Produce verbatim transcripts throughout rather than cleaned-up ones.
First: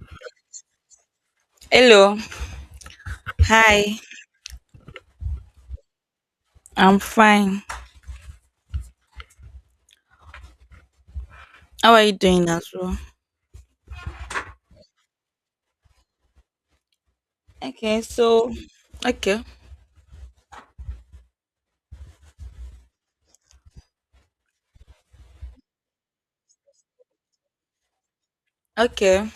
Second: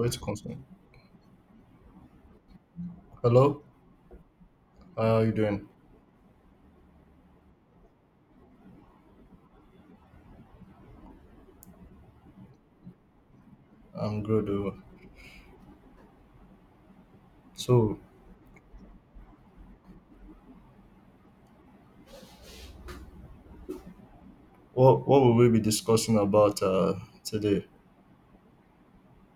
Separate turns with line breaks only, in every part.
Wait to continue.
Hello.
Hello,
Hi.
how are you doing?
I'm fine. How are you doing as well?
I'm good. uh, So,
Okay, so okay.
what what will we be discussing about uh, today?
Okay.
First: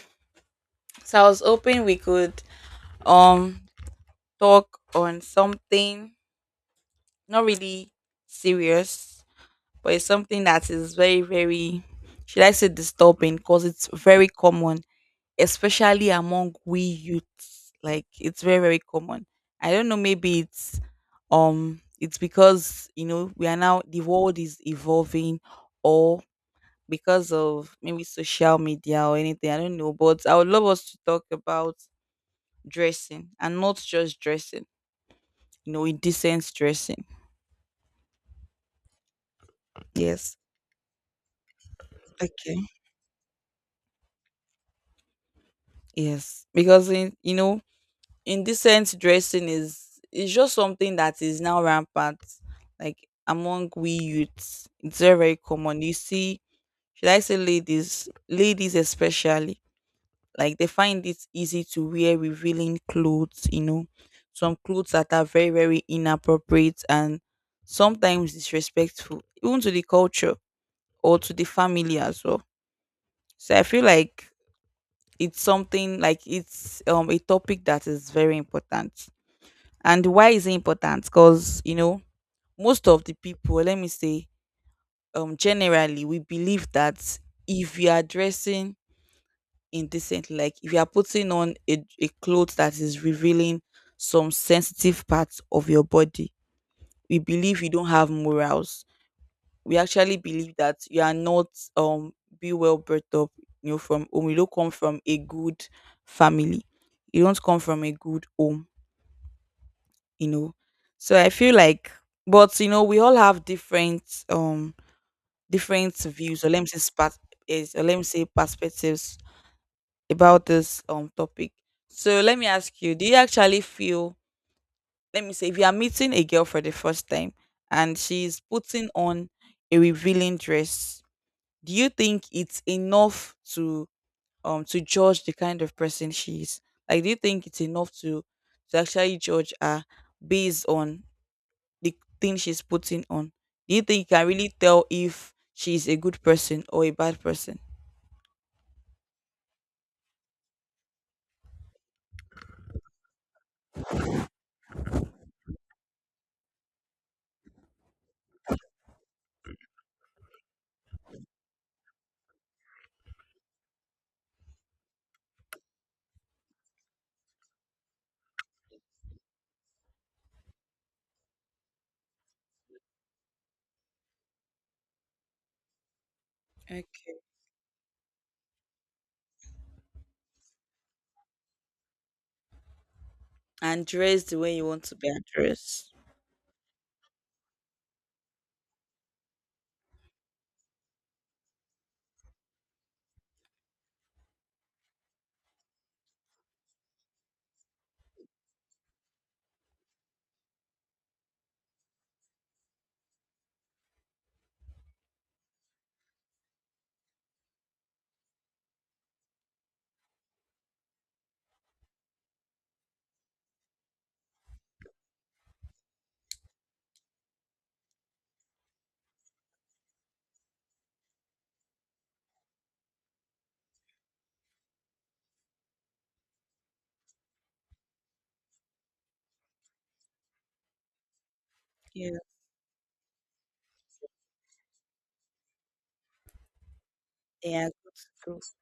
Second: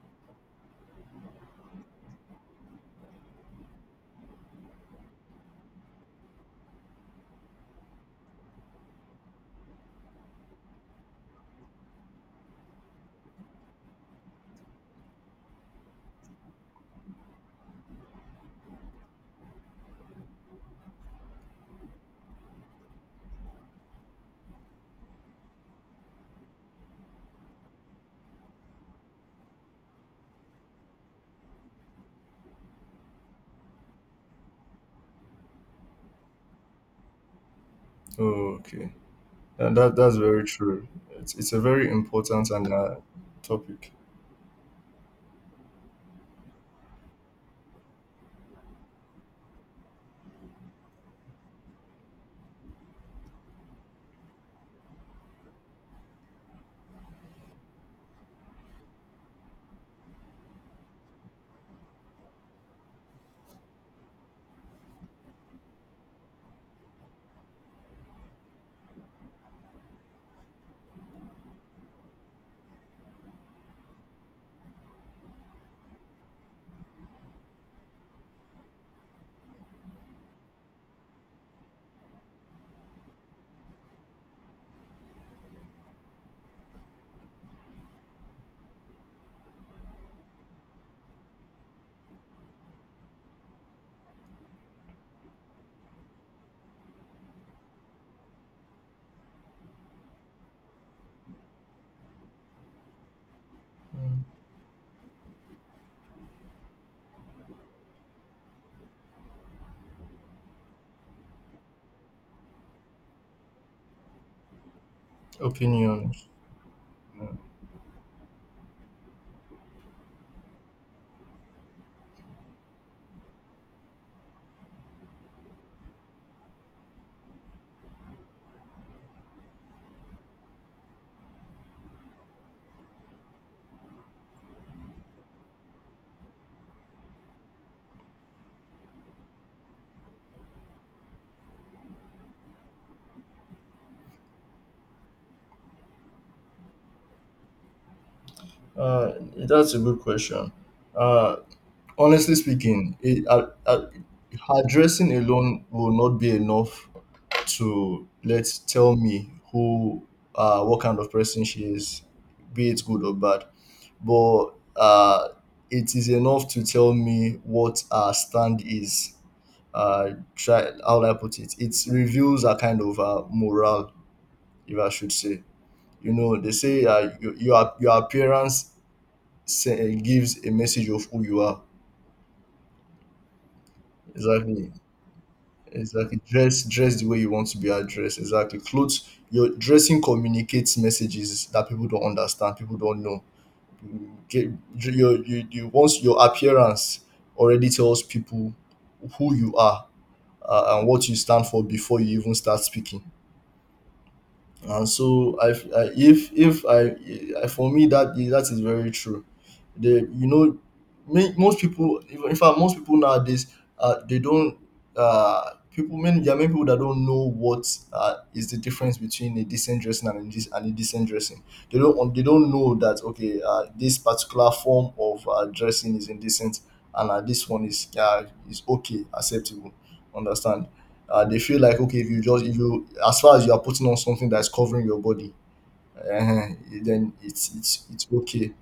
So I was hoping we could um talk on something not really serious, but it's something that is very, very, should I say, disturbing because it's very common especially among we youths. Like it's very very common. I don't know. Maybe it's um it's because you know we are now, the world is evolving, or because of maybe social media or anything. I don't know. But I would love us to talk about dressing, and not just dressing. You know, indecent dressing.
Oh, okay, and that that's
Yes.
very true. It's it's a very important
Okay.
and uh, topic.
Yes, because in, you know indecent dressing is is just something that is now rampant, like among we youths. It's very very common. You see, should I say ladies, ladies especially, like they find it easy to wear revealing clothes. You know, some clothes that are very very inappropriate and sometimes disrespectful, even to the culture or to the family as well. So I feel like it's something, like it's um a topic that is very important. And why is it important? Because you know, most of the people, let me say, um, generally we believe that if you are dressing indecently, like if you are putting on a, a clothes that is revealing some sensitive parts of your body, we believe you don't have morals. We actually believe that you are not um be well brought up, you know, from
Mm.
home. You don't come from a good family. You don't come from a good home, you know. So I feel like, but you know, we all have different um different
Opinions.
views, or let me say spat
Mm.
is, or let me say perspectives about this um topic. So let me ask you, do you actually feel, let me say if you are meeting a girl for the first time and she's putting on a revealing dress, do you think it's enough to um to judge the kind of person she is? Like do you think it's enough to to actually judge her based on the thing she's putting on? Do you think you can really tell if she's a good person or a bad person?
Uh, that's a good question. Uh, Honestly speaking, it, uh, uh, addressing alone will not be enough to let tell me who, uh, what kind of person she is, be it good or bad. But uh, It is enough to tell me what our stand is. Uh, try How will I put it. It reveals a kind of uh, morale, if I should say. You know, they say uh,
Okay.
your your your appearance say, gives a message of who you are.
And dress the way you
Exactly.
want to be addressed.
Exactly. Dress dress the way you want to be addressed. Exactly. Clothes. Your dressing communicates messages that people don't understand. People don't know. Get your you, you once your appearance already tells people who you are, uh, and what you stand for before you even start speaking. And so I, I if if I, I for me that is- that is very true. The you know ma- most people, even in fact most people nowadays, uh, they don't uh people many there are many people that don't know what, uh, is the difference between a decent dressing and a, dis- and a decent dressing. They don't un- they don't know that okay, uh, this particular form of uh, dressing is indecent, and uh, this one is uh, is okay, acceptable. Understand? Uh, they feel like okay, if
Yeah.
you just if you, as far as you are putting on something that's covering your body, uh, then it's
Yeah.
it's
Good
it's okay.
skills.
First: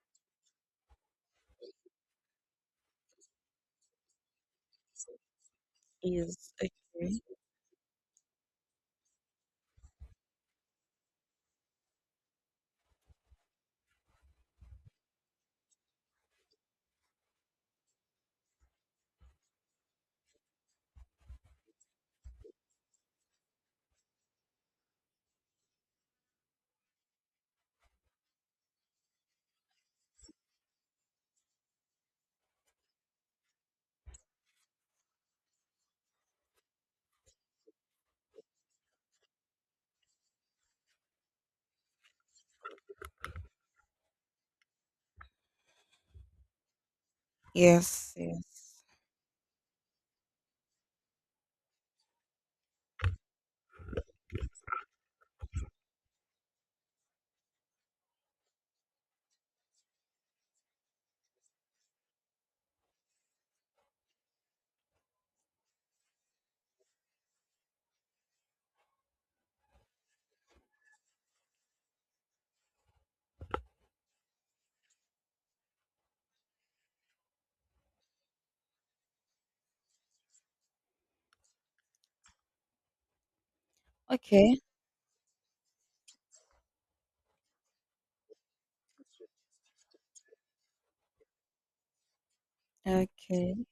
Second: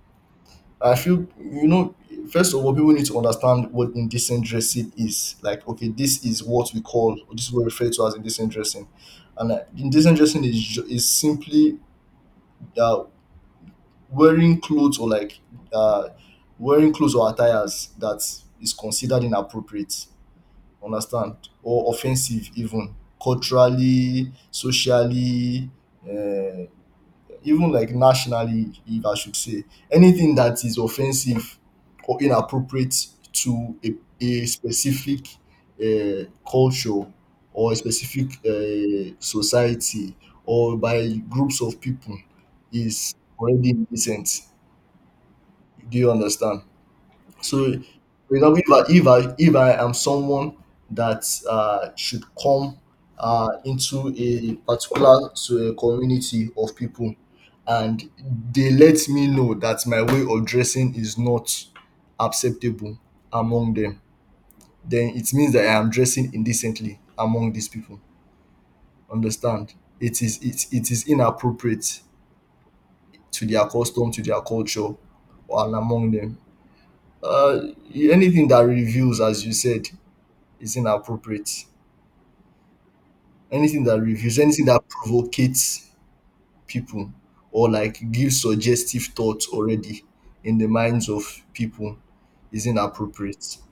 I feel, you know, first of all people need to understand what indecent dressing is. Like okay, this is
Is okay.
what we call this is what we refer to as indecent dressing. And uh, indecent dressing is ju- is simply, uh, wearing clothes, or like uh, wearing clothes or attires that is considered inappropriate. Understand? Or offensive, even culturally, socially, uh, even like nationally if I should say. Anything that is offensive or inappropriate to a, a specific uh, culture, or a specific uh, society, or by groups of people, is already indecent. Do you understand? So,
Yes,
for example, if I
yes.
if I if I am someone that uh, should come uh, into a particular so a community of people, and they let me know that my way of dressing is not acceptable among them, then it means that I am dressing indecently among these people. Understand? It is it, it is inappropriate to their custom, to their culture, and among them. Uh, Anything that reveals, as you said, is inappropriate. Anything that reveals,
Okay,
anything that provocates people, or like gives suggestive thoughts already in the minds of people, is inappropriate.
okay.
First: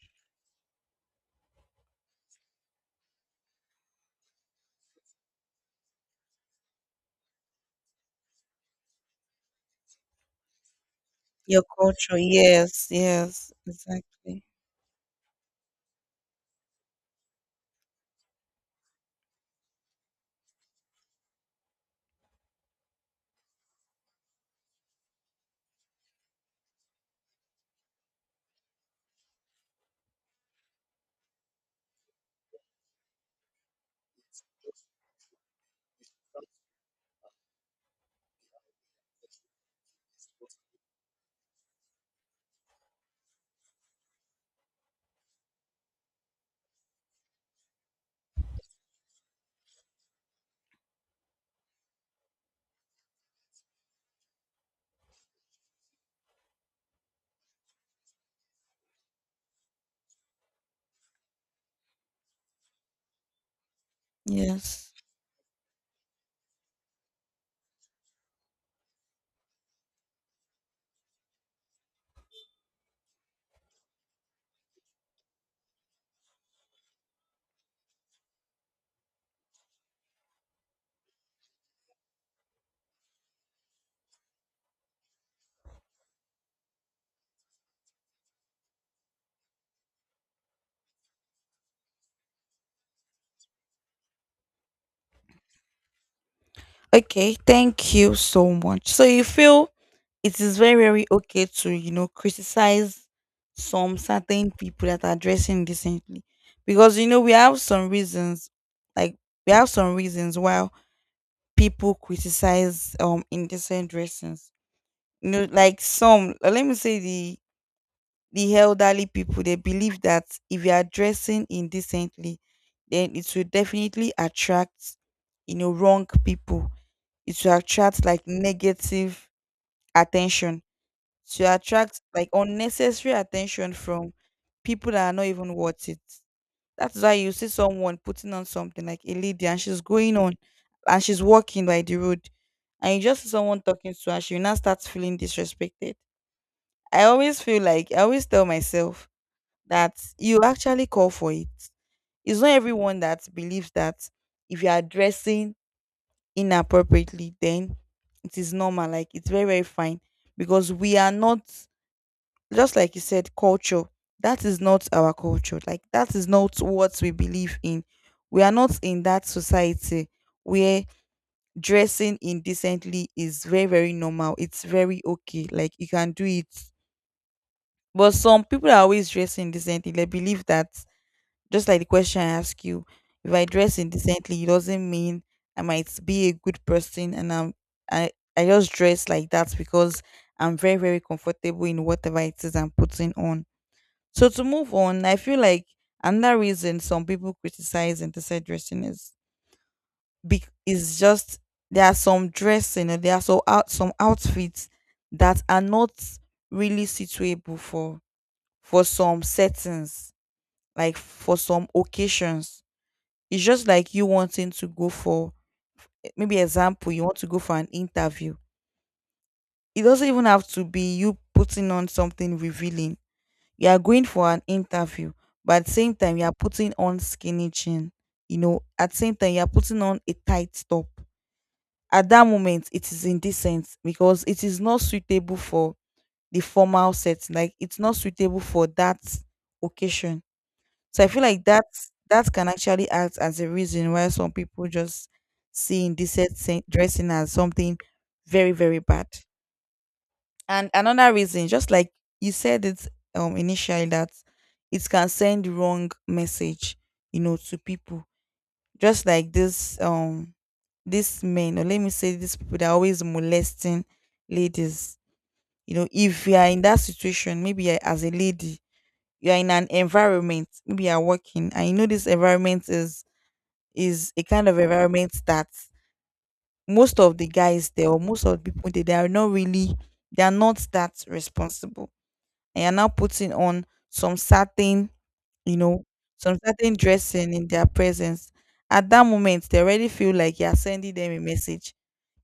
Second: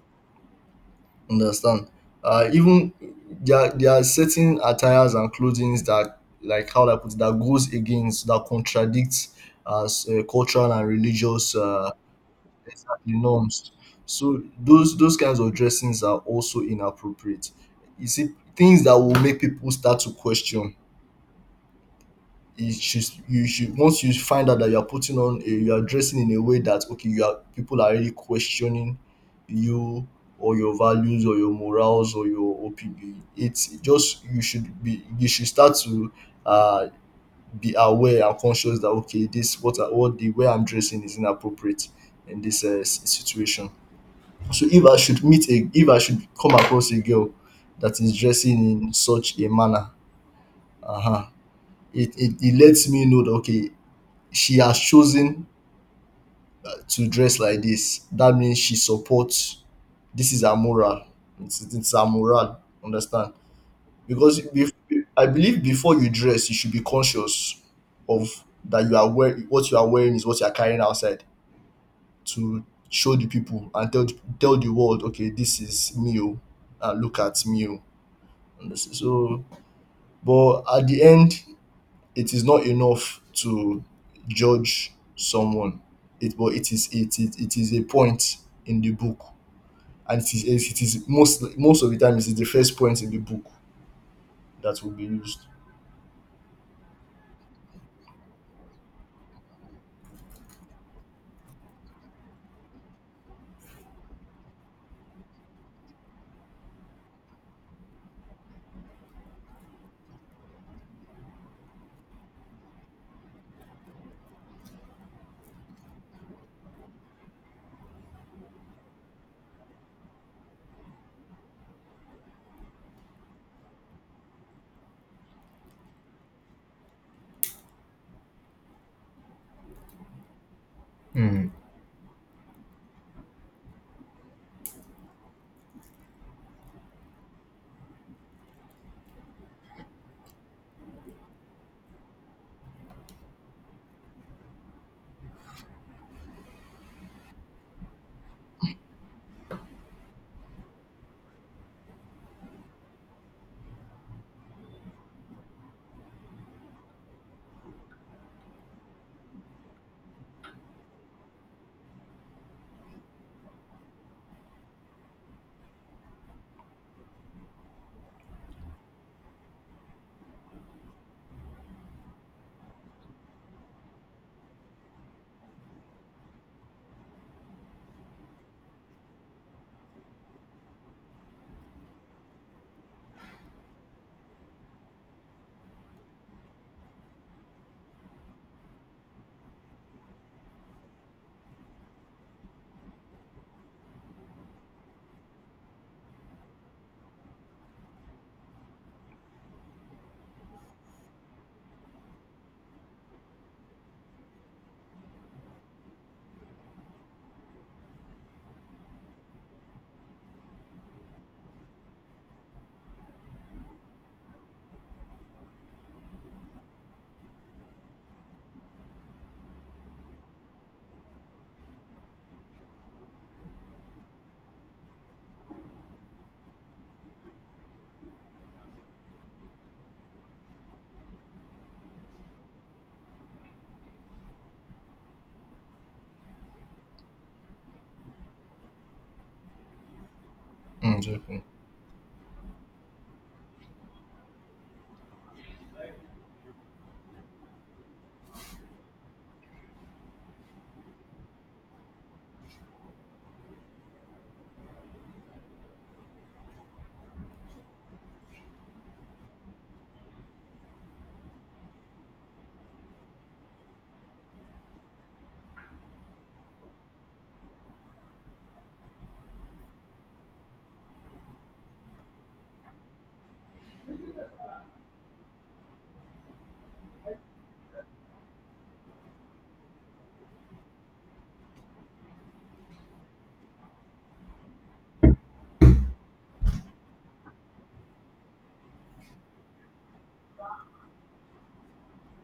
Understand? Uh, even there, are- there are certain attires and clothings that, like how do I put it, that goes against, that contradicts uh, s- uh, cultural and religious
Your
uh,
culture. Yes.
exactly,
Yes.
norms.
Exactly.
So those those kinds of dressings are also inappropriate. You see, things that will make people start to question. You should you should Once you find out that you are putting on a, you are dressing in a way that okay, you are people are really questioning you, or your values or your morals or your O P B. It's just you should be, you should start to uh be aware and conscious that okay, this what I, what the way I'm dressing is inappropriate in this uh, s- situation. So if I should meet a if I should come across a girl that is dressing in such a manner, uh-huh, it, it it lets me know that okay, she has chosen to dress like this. That means she supports, this is her moral. It's, it's her moral. Understand? Because if,
Yes.
I believe before you dress, you should be conscious of, that you are wearing what you are wearing is what you are carrying outside to show the people, and tell tell the world, okay, this is me, oh, and look at me, oh. So, but at the end, it is not enough to judge someone. It but it is it it It is a point in the book, and it is it is most most of the time it is the first point in the book that will be used.
Okay, thank you so much. So you feel it is very very okay to, you know criticize some certain people that are dressing decently, because you know we have some reasons, like we have some reasons why people criticize um indecent dressings, you know, like some uh, let me say, the the elderly people, they believe that if you are dressing indecently, then it will definitely attract, you know wrong people. It will attract like negative attention, to attract like unnecessary attention from people that are not even worth it. That's why you see someone putting on something, like a lady, and she's going on and she's walking by the road and you just see someone talking to her, she now starts feeling disrespected. I always feel like I always tell myself that you actually call for it. It's not everyone that believes that if you are dressing inappropriately, then it is normal. Like it's very, very fine, because we are not, just like you said, culture. That is not our culture. Like that is not what we believe in. We are not in that society where dressing indecently is very, very normal. It's very okay. Like you can do it. But some people are always dressing indecently. They believe that, just like the question I ask you, if I dress indecently, it doesn't mean I might be a good person, and I'm I, I just dress like that because I'm very, very comfortable in whatever it is I'm putting on. So to move on, I feel like another reason some people criticize intersex dressing is be- is just there are some dressing, or there are so out some outfits that are not really suitable for for some settings, like for some occasions. It's just like you wanting to go for, maybe example, you want to go for an interview. It doesn't even have to be you putting on something revealing. You are going for an interview, but at the same time you are putting on skinny jean, you know, at the same time you are putting on a tight top. At that moment it is indecent, because it is not suitable for the formal setting, like it's not suitable for that occasion.
Mm,
So I feel
exactly.
like that that can actually act as a reason why some people just see indecent se- dressing as something very very bad. And another reason, just like you said it, um initially, that it can send wrong message, you know, to people. Just like this um this men, or let me say these people that are always molesting ladies. You know, if you are in that situation, maybe you're- as a lady, you are in an environment, maybe you are working, and you know this environment is is a kind of environment that most of the guys there, or most of the people there, they are not really they are not that responsible, and you're now putting on some certain, you know, some certain dressing in their presence. At that moment, they already feel like you're sending them a message,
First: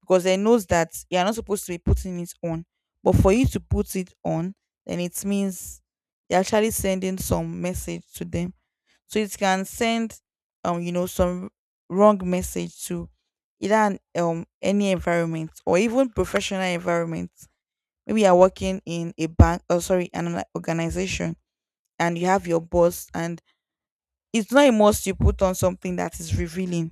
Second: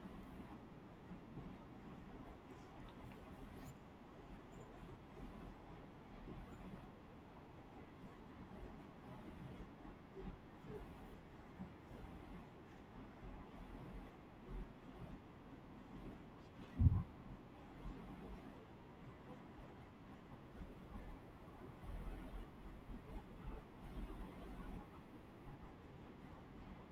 because they knows that you're not supposed to be putting it on. But for you to put it on, then it means you're actually sending some message to them. So it can send, um, you know, some wrong message, to either an, um any environment, or even professional environment, maybe you're working in a bank, or sorry, an organization, and you have your boss, and it's not a must you put on something that is revealing,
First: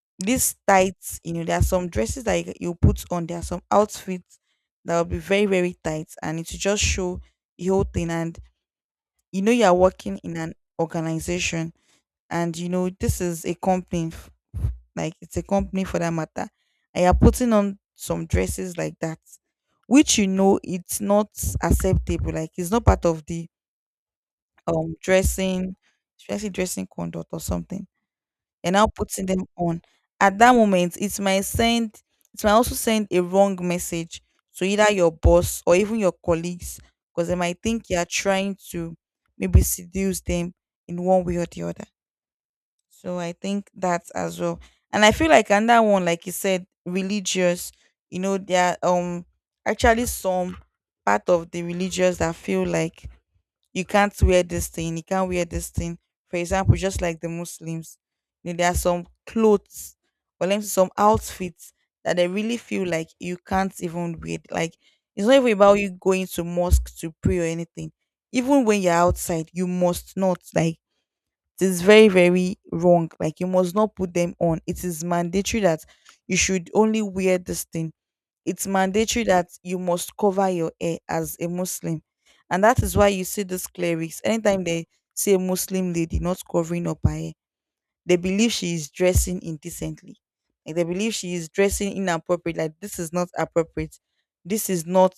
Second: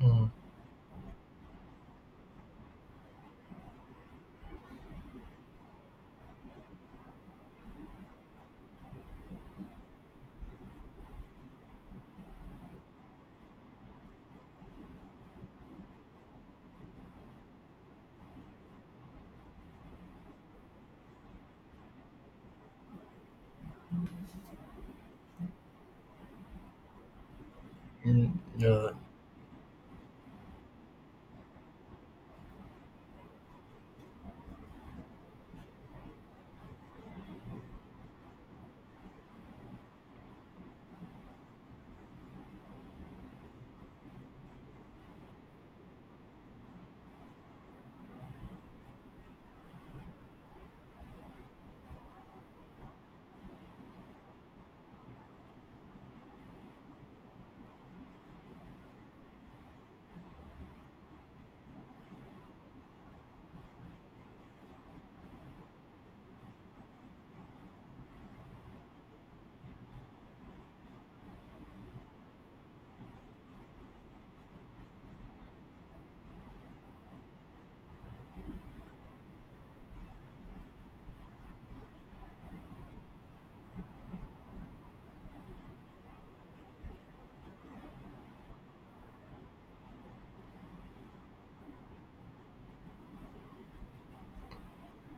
Mm,
these tights, you know there are some dresses that you, you put on, there are some outfits that will be very very tight, and it will just show the whole thing, and you know you are working in an organization, and you know this is a company, like it's a company for that matter, and you're putting on some dresses like that, which you know it's not acceptable, like it's not part of the um dressing, dressing dressing conduct or something.
mm,
You're now
yeah.
putting them on. At that moment, it might send it might also send a wrong message to either your boss or even your colleagues, because they might think you're trying to maybe seduce them in one way or the other. So I think that as well. And I feel like another one, like you said, religious, you know, there are um actually some part of the religious that feel like you can't wear this thing, you can't wear this thing. For example, just like the Muslims, you know, there are some clothes, or let me say some outfits, that they really feel like you can't even wear. Like it's not even about you going to mosque to pray or anything. Even when you're outside, you must not, like, it is very very wrong, like you must not put them on. It is mandatory that you should only wear this thing. It's mandatory that you must cover your hair as a Muslim. And that is why you see these clerics, anytime they see a Muslim lady not covering up her hair, they believe she is dressing indecently, like they believe she is dressing inappropriate, like this is not appropriate, this is not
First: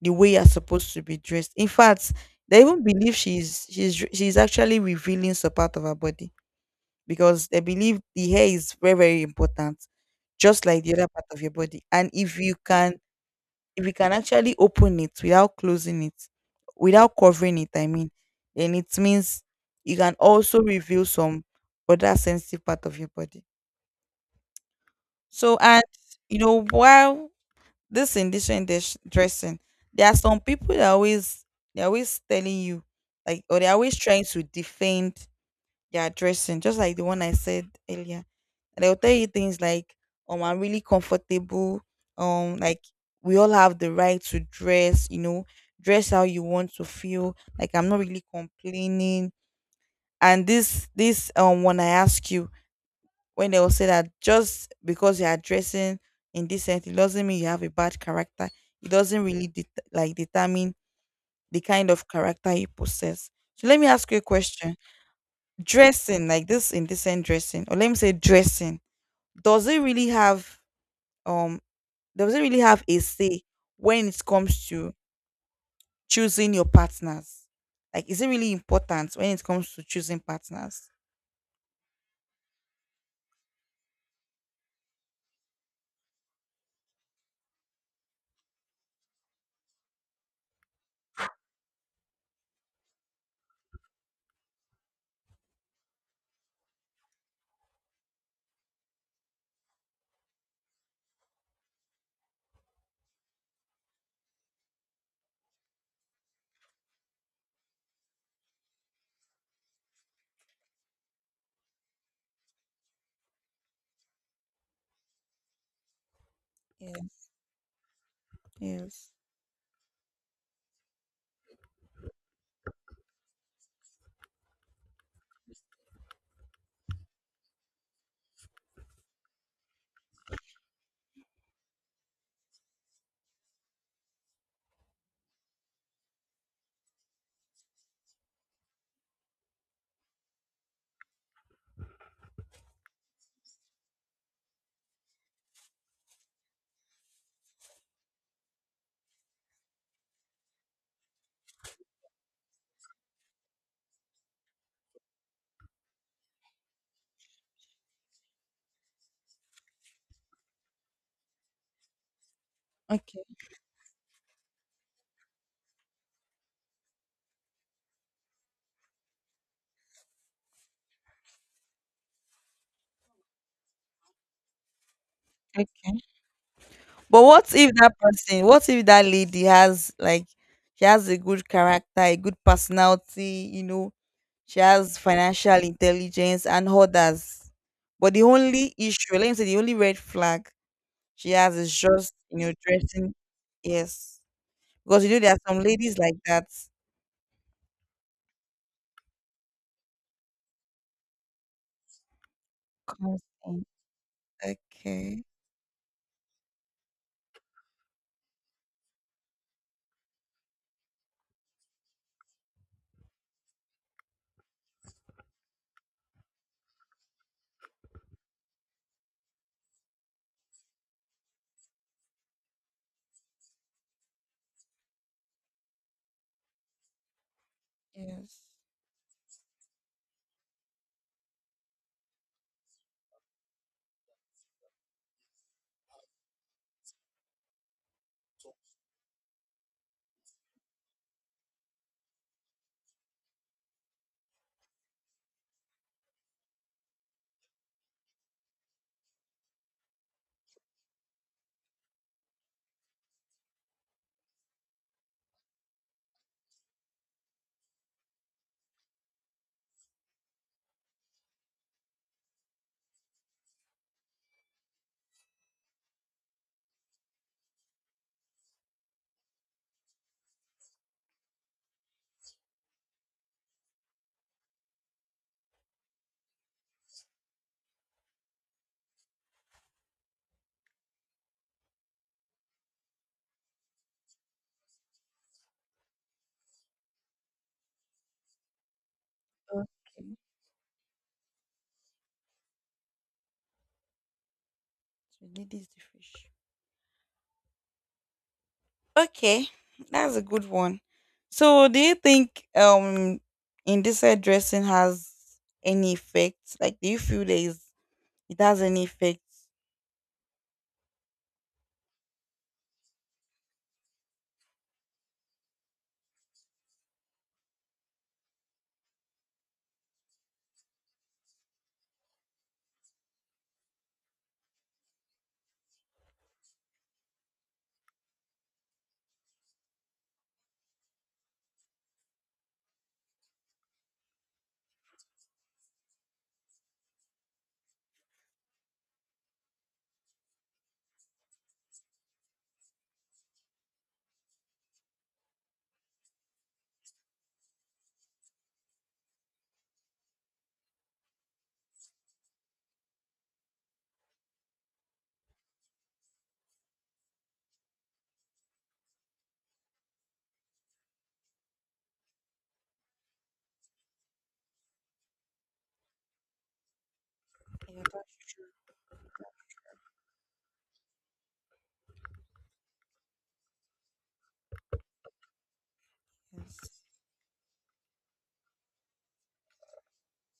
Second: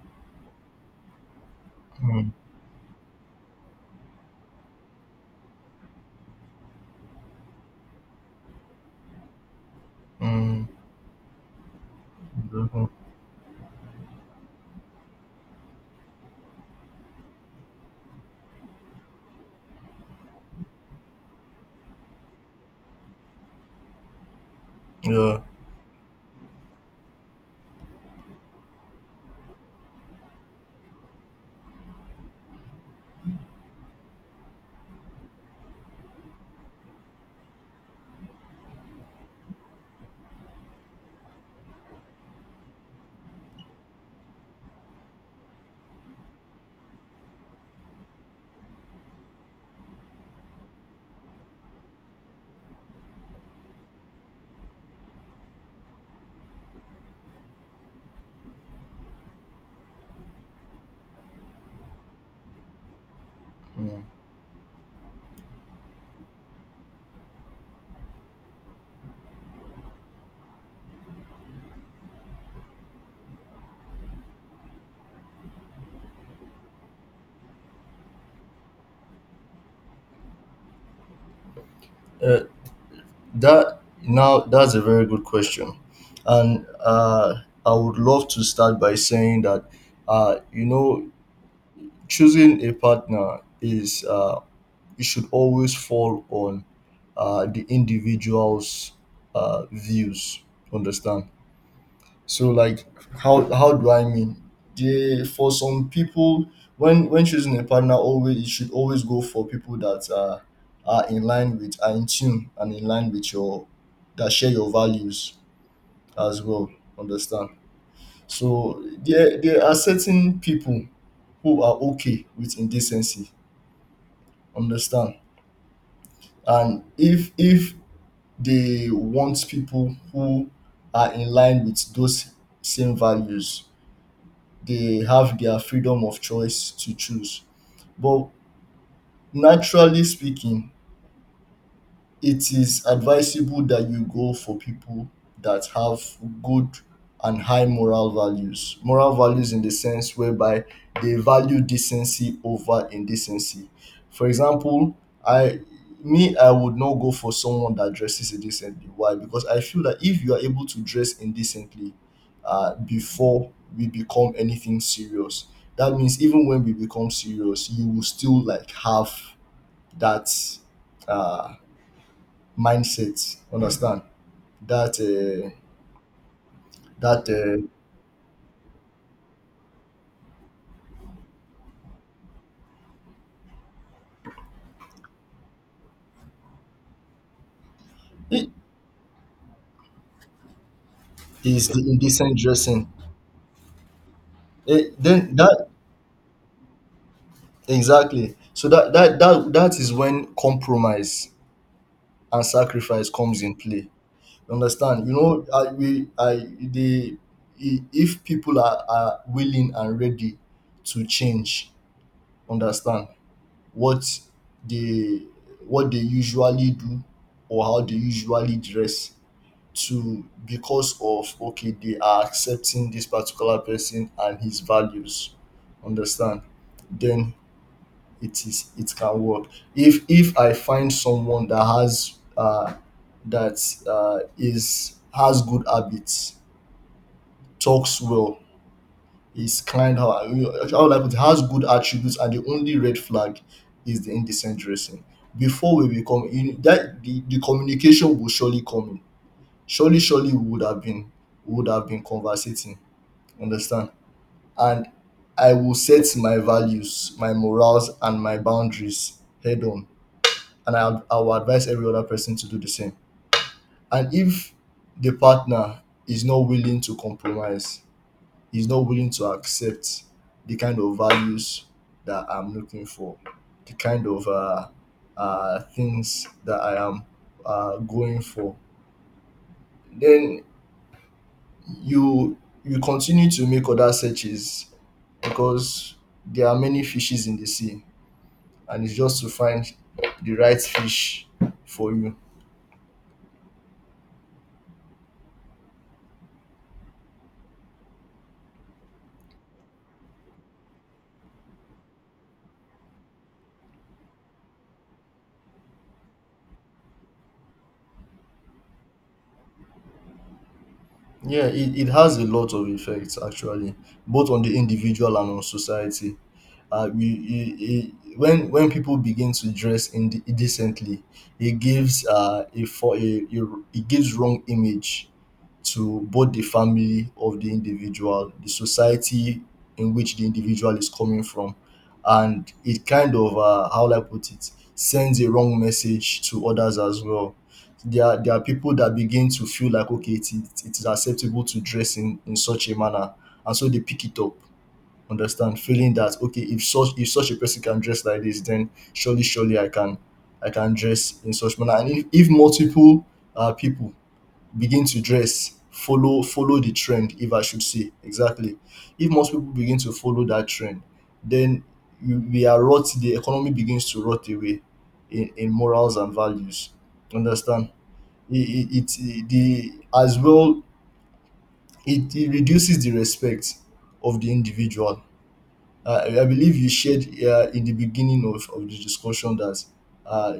the way you're supposed to be dressed. In fact,
Mm,
they even believe she is she's she's actually revealing some part of her body, because they believe the hair is very very important,
mm,
just like the other part of your body. And if you
exactly.
can if you can actually open it without closing it, without covering it, I mean, then it means you can also reveal some other sensitive part of your body.
Yeah.
So, and you know, while this indecent dress- dressing, there are some people that always they're always telling you, like, or they're always trying to defend their dressing, just like the one I said earlier. They'll tell you things like, um, I'm really comfortable. Um, like we all have the right to dress, you know, dress how you want to feel. Like I'm not really complaining. And this this um when I ask you, when they will say that just because you are dressing indecent, it doesn't mean you have a bad character. It doesn't really det- like determine the kind of character you possess. So let me
Mm.
ask you a question. Dressing, like this indecent dressing, or let me say dressing, does it really have um doesn't really have a say when it comes to choosing your partners. Like, is it really important when it comes to choosing partners?
Uh, that Now that's a very good question, and uh, I would love to start by saying that, uh, you know, choosing a partner is, uh, it should always fall on uh, the individual's uh, views. Understand? So like how, how do I mean, they for some people, when when choosing a partner, always you should always go for people that uh, are in line with, are in tune and in line with your, that share your values as well.
Yes.
Understand? So
Yes.
there there are certain people who are okay with indecency. Understand? And if if they want people who are in line with those same values, they have their freedom of choice to choose. But naturally speaking, it is advisable that you go for people that have good and high moral values. Moral values in the sense whereby they value decency over indecency. For example, I me I would not go for someone that dresses indecently. Why? Because I feel that if you are able to dress indecently uh,
Okay.
before we become anything serious, that means even when we become serious, you will still like have that uh mindset. Understand? That uh,
Okay. But
that
what
uh,
if that person, what if that lady has like she has a good character, a good personality, you know, she has financial intelligence and others. But the
It
only issue, let me say the only red flag she has
is
is
the
just,
indecent
you know,
dressing.
dressing yes.
It,
Because you know there
then
are some
that
ladies like that.
exactly. So that that that that is when compromise and sacrifice comes in
Constant.
play. Understand? You
Okay.
know, I, we I the I- if people are, are willing and ready to change, understand, what they, what they usually do, or how they usually dress, to because of okay they are accepting this particular person and his values. Understand? Then
Yes.
it is, it can work. If if I find someone that has uh that uh is, has good habits, talks well, is kind, how I, how would I put it, has good attributes, and the only red flag is the indecent dressing, before we become in that, the, the communication will surely come in. Surely surely we would have been, we would have been conversating. Understand? And I will set my values, my morals, and my boundaries head on. And I, I will advise every other person to do the same. And if the partner is not willing to compromise, is not willing to accept the kind of values that I'm looking for, the kind of uh, uh, things that I am uh, going for, then you you continue to make other searches, because there are many fishes in the sea, and it's just to
Okay.
find the right fish for you.
So lady is the fish. Okay, that's a good one. So do you think um indecent dressing has any effect? Like do you feel there is it has any effect?
Yeah, it, it has a lot of effects actually, both on the individual and on society. Uh, we, it, it, when when people begin to dress inde- indecently, it gives uh, a, for a, a it gives wrong image to both the family of the individual, the society in which the individual is coming from, and it kind of uh, how will I put it, sends a wrong message to others as well. There are, there are people that begin to feel like okay, it is, it is acceptable to dress in, in such a manner, and so they pick it up. Understand, feeling that okay, if such if such a person can dress like this, then surely surely I can, I can dress in such manner. And if, if multiple uh, people begin to dress, follow follow the trend if I should say, exactly. If most people begin to follow that trend, then you, we are rot the economy begins to rot away in, in morals and values. Understand? it, it, it the as well it, it reduces the respect of the individual. uh, I I believe you shared uh, in the beginning of, of the discussion that uh,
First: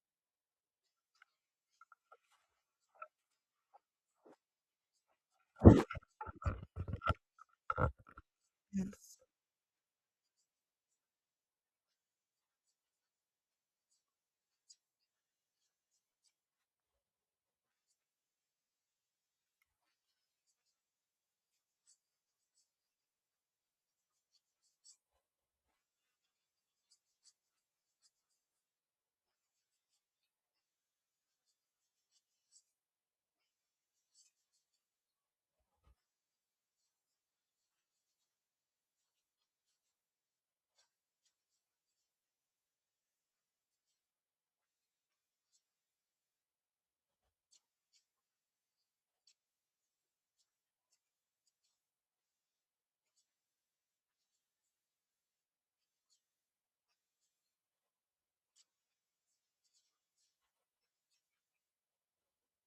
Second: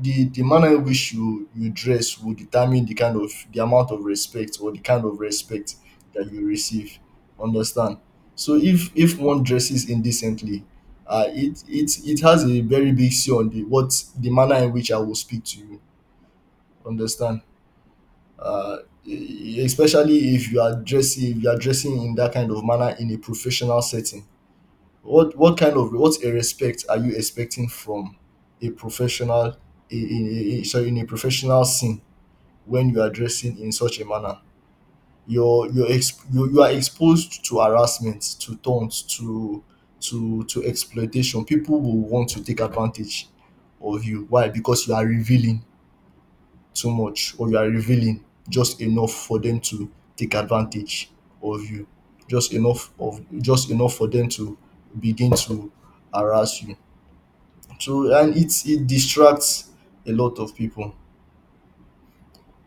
the the manner in which you you dress will determine the kind of the amount of respect, or the kind of respect that you receive. Understand? So if if one dresses indecently, uh, it it it has a very big say on the what the manner in which I will speak to you. Understand? Uh, e- especially if you are dressing if you are dressing in that kind of manner in a professional setting, what what kind of what a respect are you expecting from a professional in, in, in sorry in a professional scene, when you are dressing in such a manner? You're you're exp- you, you are exposed to harassment, to taunts, to to to exploitation. People will want to take advantage of you. Why? Because you are revealing too much, or you are revealing just enough for them to take advantage of you, just enough of just enough for them to begin to harass you. So, and it it distracts a lot of people.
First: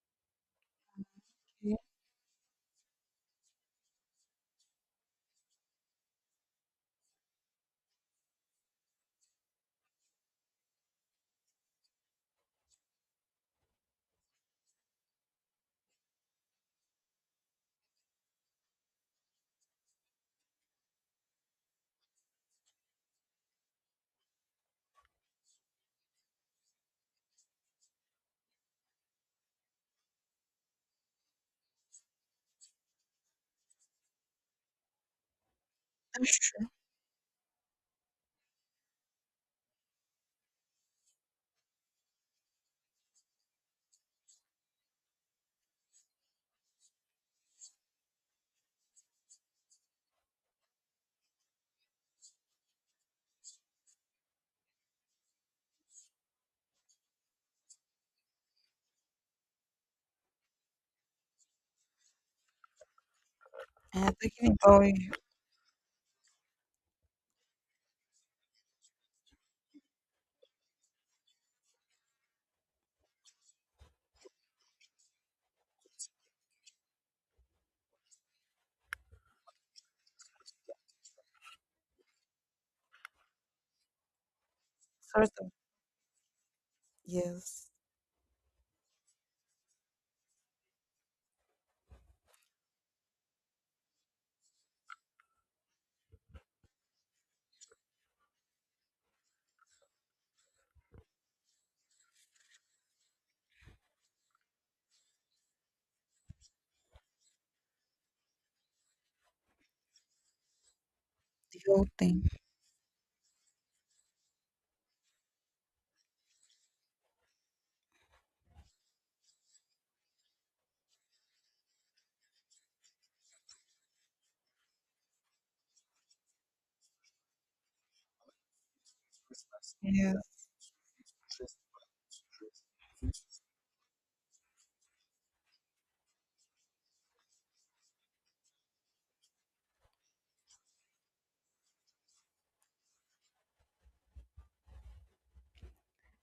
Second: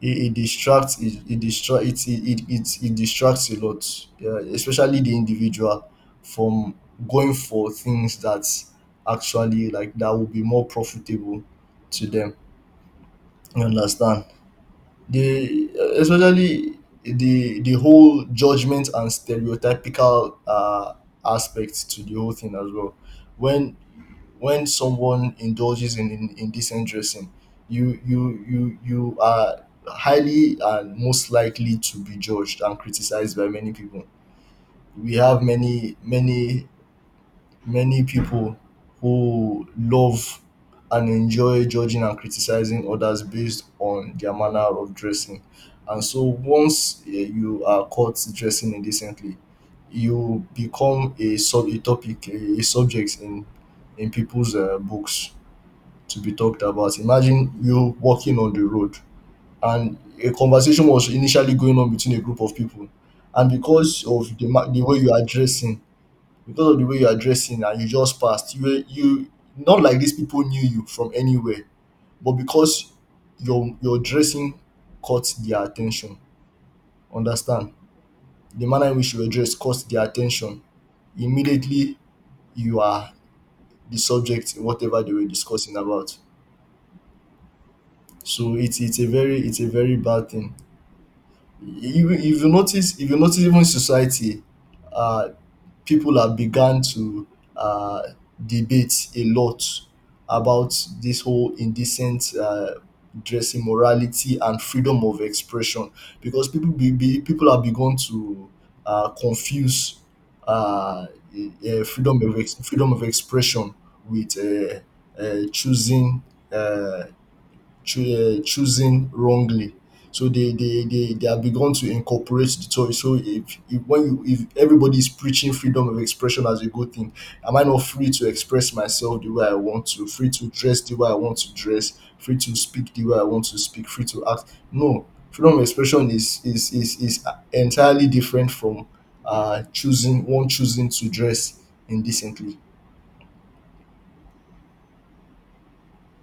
it, it distracts it, it
Yes.
distracts it it, it it it distracts a lot. Yeah, especially the individual from going for things that actually, like, that will be more profitable to them, you understand? The uh, Especially the the whole judgment and stereotypical uh, aspect to the whole thing as well. When when someone indulges in, in indecent dressing, you you you you are highly and most likely to be judged and criticized by many people. We have many
Okay.
many many people who love and enjoy judging and criticizing others based on their manner of dressing. And so, once eh, you are caught dressing indecently, you become a sub a topic, a, a subject in in people's uh, books to be talked about. Imagine you walking on the road, and a conversation was initially going on between a group of people, and because
And
of the
talking
ma- the
about
way you
it,
are dressing, because of the way you are dressing and you just passed, you were you, not like these people knew you from anywhere, but because your your dressing caught their attention. Understand? The manner in which you were dressed caught their attention. Immediately, you are the subject in whatever they
sort
were
of
discussing about.
yes,
So it's it's a very, it's a very bad thing. If, if you notice, if you notice even society, uh people have begun to uh, debate a lot about this whole indecent uh, dressing, morality and freedom of expression, because people be, be, people have begun to uh, confuse uh, e-
the
eh,
whole
freedom
thing.
of ex- freedom of expression with uh, uh, choosing uh, choo- uh, choosing wrongly. So, they, they they they have begun to incorporate the choice. So if, if when you, if everybody is preaching freedom of expression as a good thing, am I not free to express myself the way I want to,
Yes.
free to dress the way I want to dress, free to speak the way I want to speak, free to act? No, freedom of expression is is is is entirely different from uh choosing one, choosing to dress indecently,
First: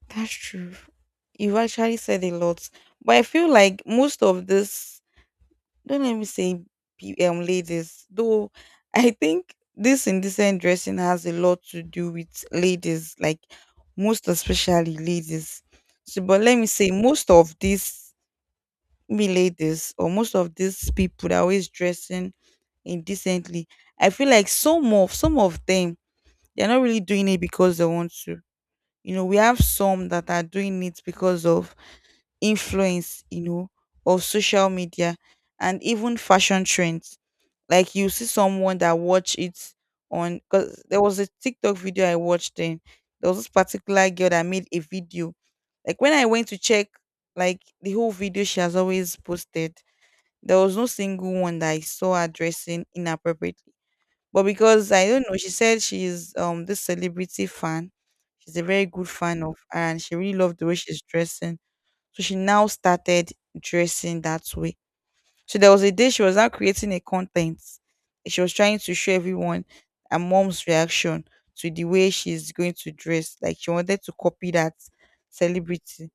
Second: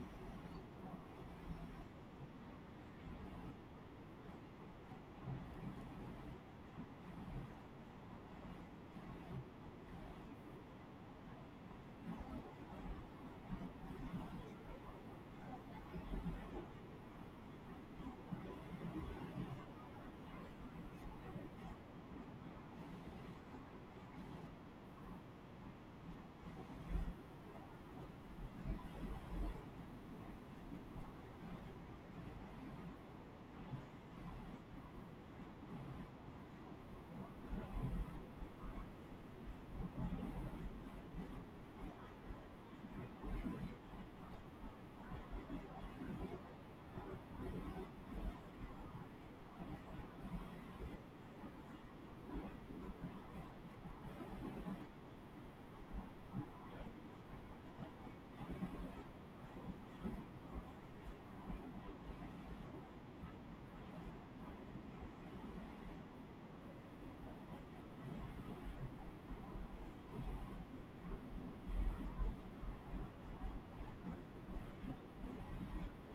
That's true. You actually said a lot. But I feel like most of this, don't let me say pe- um ladies though, I think this indecent dressing has a lot to do with ladies, like most especially ladies. So but let me say most of these me ladies or most of these people that are always dressing indecently, I feel like some of some of them, they're not really doing it because they want to. You know, we have some that are doing it because of influence, you know, of social media and even fashion trends. Like you see someone that watch it on, because there was a TikTok video I watched then, there was this particular girl that made a video. Like when I went to check, like the whole video she has always posted, there was no single one that I saw her dressing inappropriately. But because I don't know, she said she's um this celebrity fan, she's a very good fan of her and she really loved the way she's dressing, so she now started dressing that way. So there was a day she was now creating a content. She was trying to show everyone her mom's reaction to the way she's going to dress. Like she wanted to copy that celebrity.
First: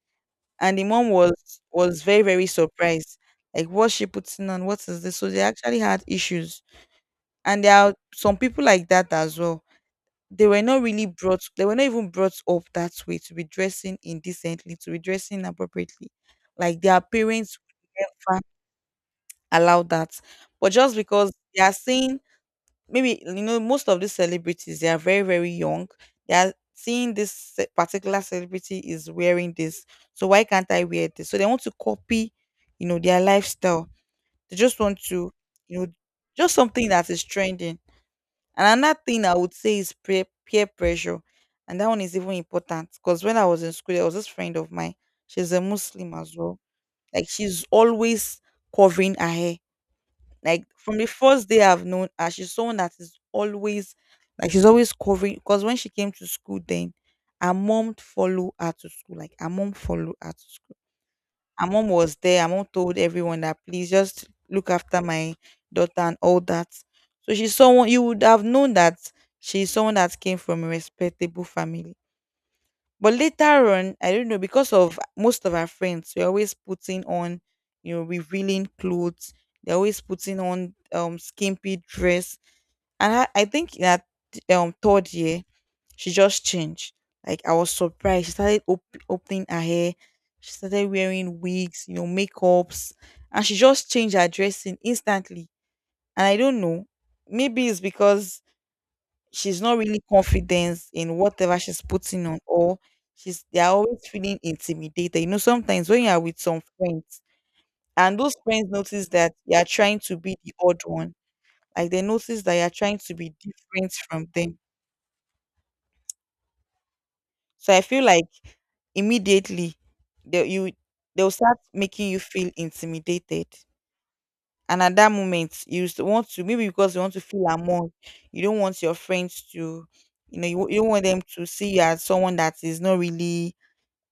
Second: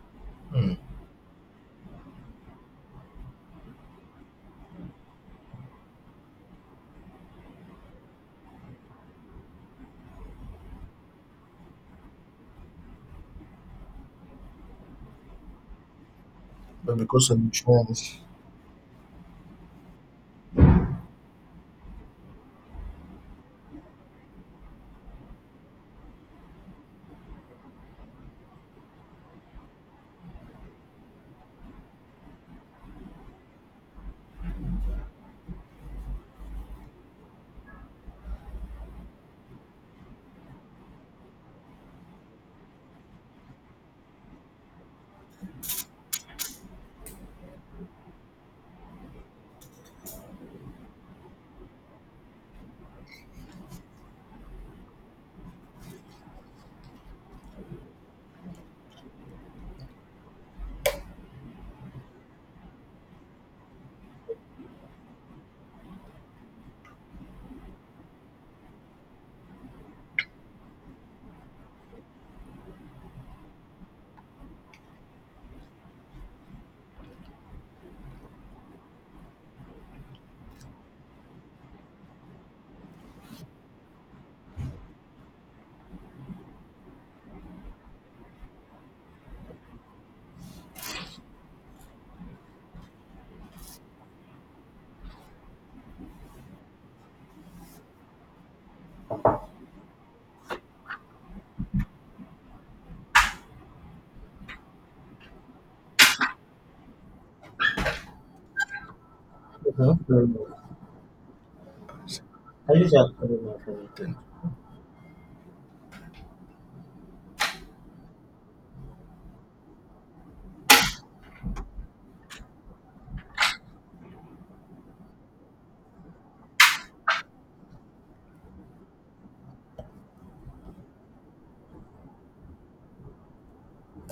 And the mom was was very, very surprised. Like what's she putting on? What is this? So they actually had issues. And there are some people like that as well. They were not really brought, they were not even brought up that way to be dressing indecently, to be dressing inappropriately like
but
their
because of the
parents,
trends.
fine, allow that. But just because they are seeing, maybe you know most of these celebrities they are very, very young. They are seeing this ce- particular celebrity is wearing this, so why can't I wear this? So they want to copy, you know, their lifestyle. They just want to, you know, just something that is trending. And another thing I would say is peer, peer pressure. And that one is even important because when I was in school, there was this friend of mine. She's a Muslim as well. Like she's always covering her hair. Like from the first day I've known her, she's someone that is always, like she's always covering, because when she came to school then her mom followed her to school. Like her mom followed her to school. Her mom was there. Her mom told everyone that please just look after my daughter and all that. So she's someone you would have known that she's someone that came from a respectable family. But later on, I don't know, because of most of our friends, we're always putting on, you know, revealing clothes. They're always putting on um skimpy dress. And I, I think that um third year, she just changed. Like I was surprised. She started op- opening her hair. She started wearing wigs, you know, makeups. And she just changed her dressing instantly. And I don't know. Maybe it's because she's not really confident in whatever she's putting on, or she's, they're always feeling intimidated. You know, sometimes when you are with some friends and those friends notice that you are
Okay,
trying to
very
be the
well.
odd one, like they notice that you are
I use
trying to
that
be
very well for
different
me.
from them. So I feel like immediately they you they'll start making you feel intimidated. And at that moment, you s- want to, maybe because you want to feel among, you don't want your friends to, you know, you, you don't want them to see you as someone that is not really,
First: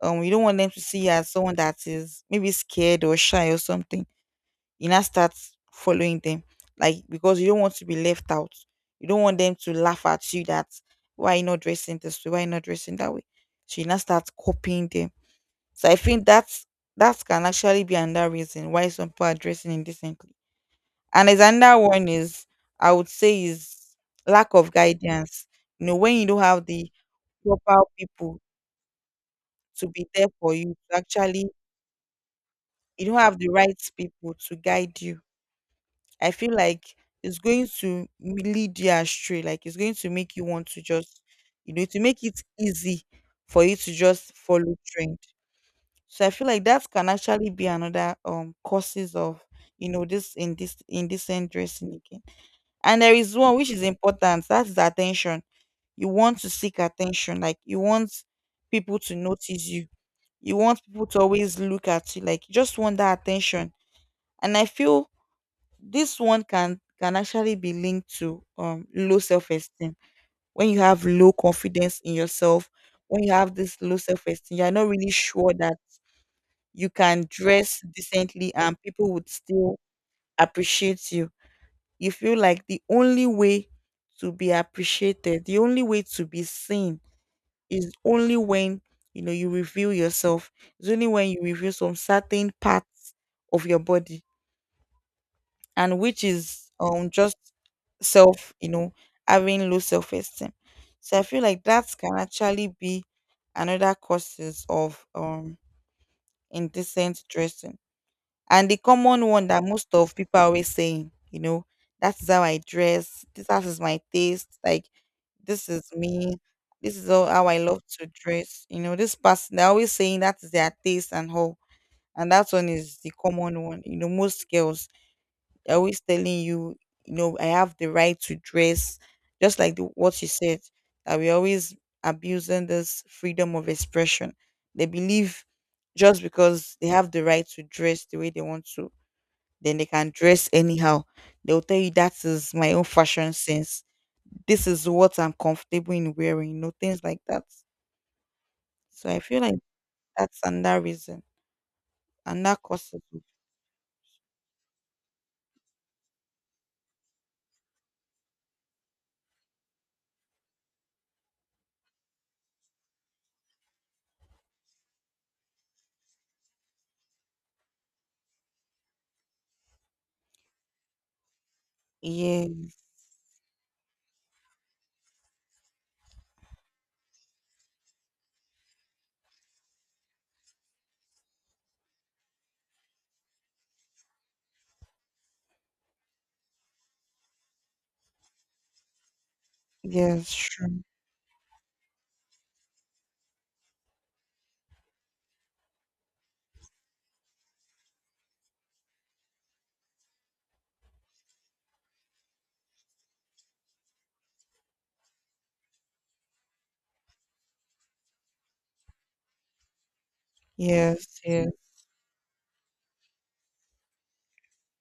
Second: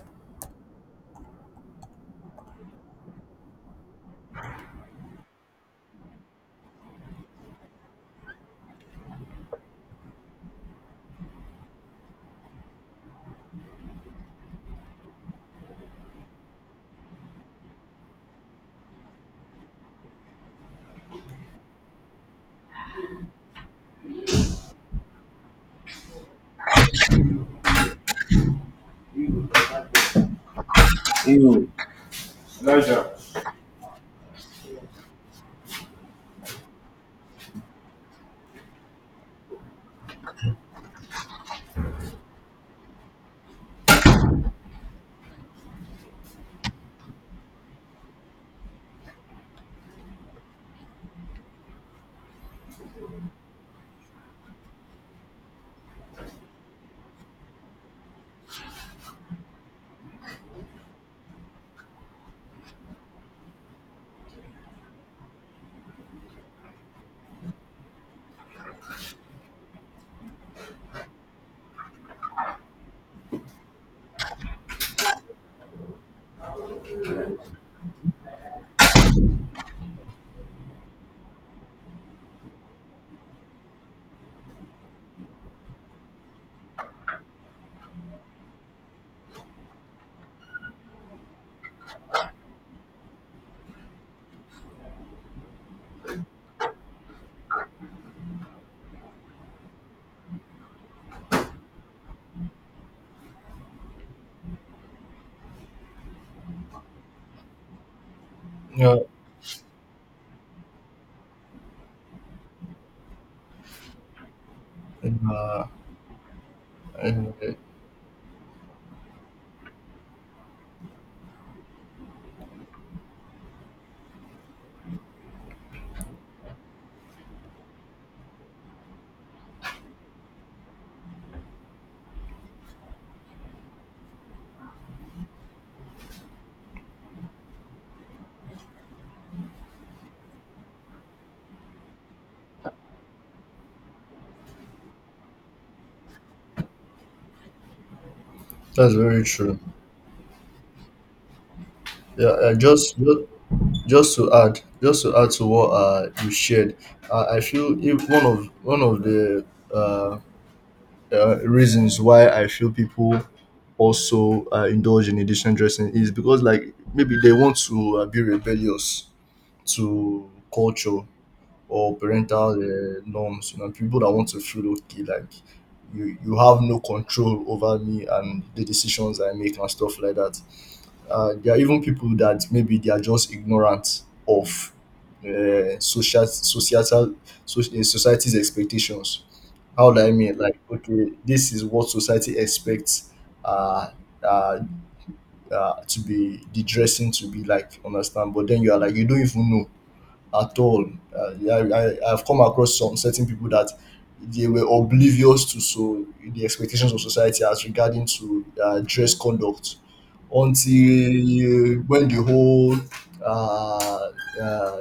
um you don't want them to see you as someone that is maybe scared or shy or something. You now start following them, like because you don't want to be left out, you don't want them to laugh at you, that why you not dressing this way, why you not dressing that way. So you now start copying them. So I think that's, that can actually be another reason why some people are dressing indecently. And as another one is, I would say is lack of guidance. You know, when you don't have the proper people to be there for you, to actually,
Elijah.
you don't have the right people to guide you. I feel like it's going to m- lead you astray. Like it's going to make you want to just, you know, to make it easy for you to just follow trend. So I feel like that can actually be another um causes of, you know, this in this indecent dressing again. And there is one which is important. That is attention. You want to seek attention. Like you want people to notice you. You want people to always look at you. Like you just want that attention. And I feel this one can can actually be linked to um low self-esteem. When you have low confidence in yourself, when you have this low self-esteem, you're not really sure that you can dress decently and people would still appreciate you. You feel like the only way to be appreciated, the only way to be seen is only when, you know, you reveal yourself. It's only when you reveal some certain parts of your body. And which is um just self, you know, having low self-esteem. So I feel like that can actually be another causes of um indecent dressing. And the
Yeah,
common one that most of people are always saying, you know, that is how I dress this, that is my taste, like
and, uh,
this is me, this is all
and
how
uh,
I love to dress, you know, this person, they're always saying that is their taste and how. And that one is the common one. You know, most girls, they're always telling you, you know, I have the right to dress, just like the, what you said, that we're always abusing this freedom of expression. They believe just because they have the right to dress the way they want to, then they can dress anyhow. They'll tell you that is my own fashion sense. This is what I'm comfortable in wearing, you know, things like that.
that's
So I
very
feel like
true.
that's another reason,
Yeah, uh,
another cause
just
of it.
ju- just to add, just to add to what uh, you shared, uh, I feel, if one of one of the uh, uh, reasons why I feel people also uh, indulge in Egyptian dressing is because, like, maybe they want to uh, be rebellious to culture or
Yeah,
parental uh, norms. You know, people that want to feel okay, like, you you have no control over me and the decisions I make and stuff like that. Uh, there are even people that maybe they are just ignorant of uh, social societal, so, uh, society's expectations. How do I
yes,
mean? Like,
true.
okay, this is what society expects. Uh, uh, uh, to be the dressing to be like, understand, but then you are like, you don't even know at all. Uh, I, I, I've come across some certain people that they were oblivious to, so the expectations of society as regarding to uh, dress conduct, until
Yes, yes,
uh, when the whole uh, uh,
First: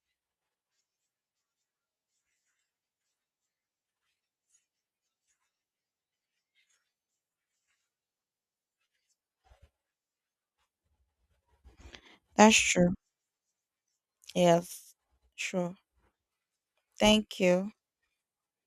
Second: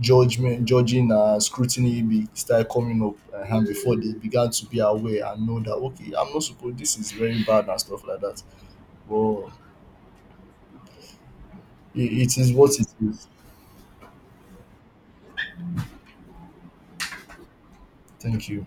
judgment, judging, uh, scrutiny be, started coming up, uh, and before they began to be aware and know that, okay, I'm not supposed. This is very bad and stuff like that. Well, it, it is
that's
what it
true.
is.
Yes, sure. Thank you.
Thank you.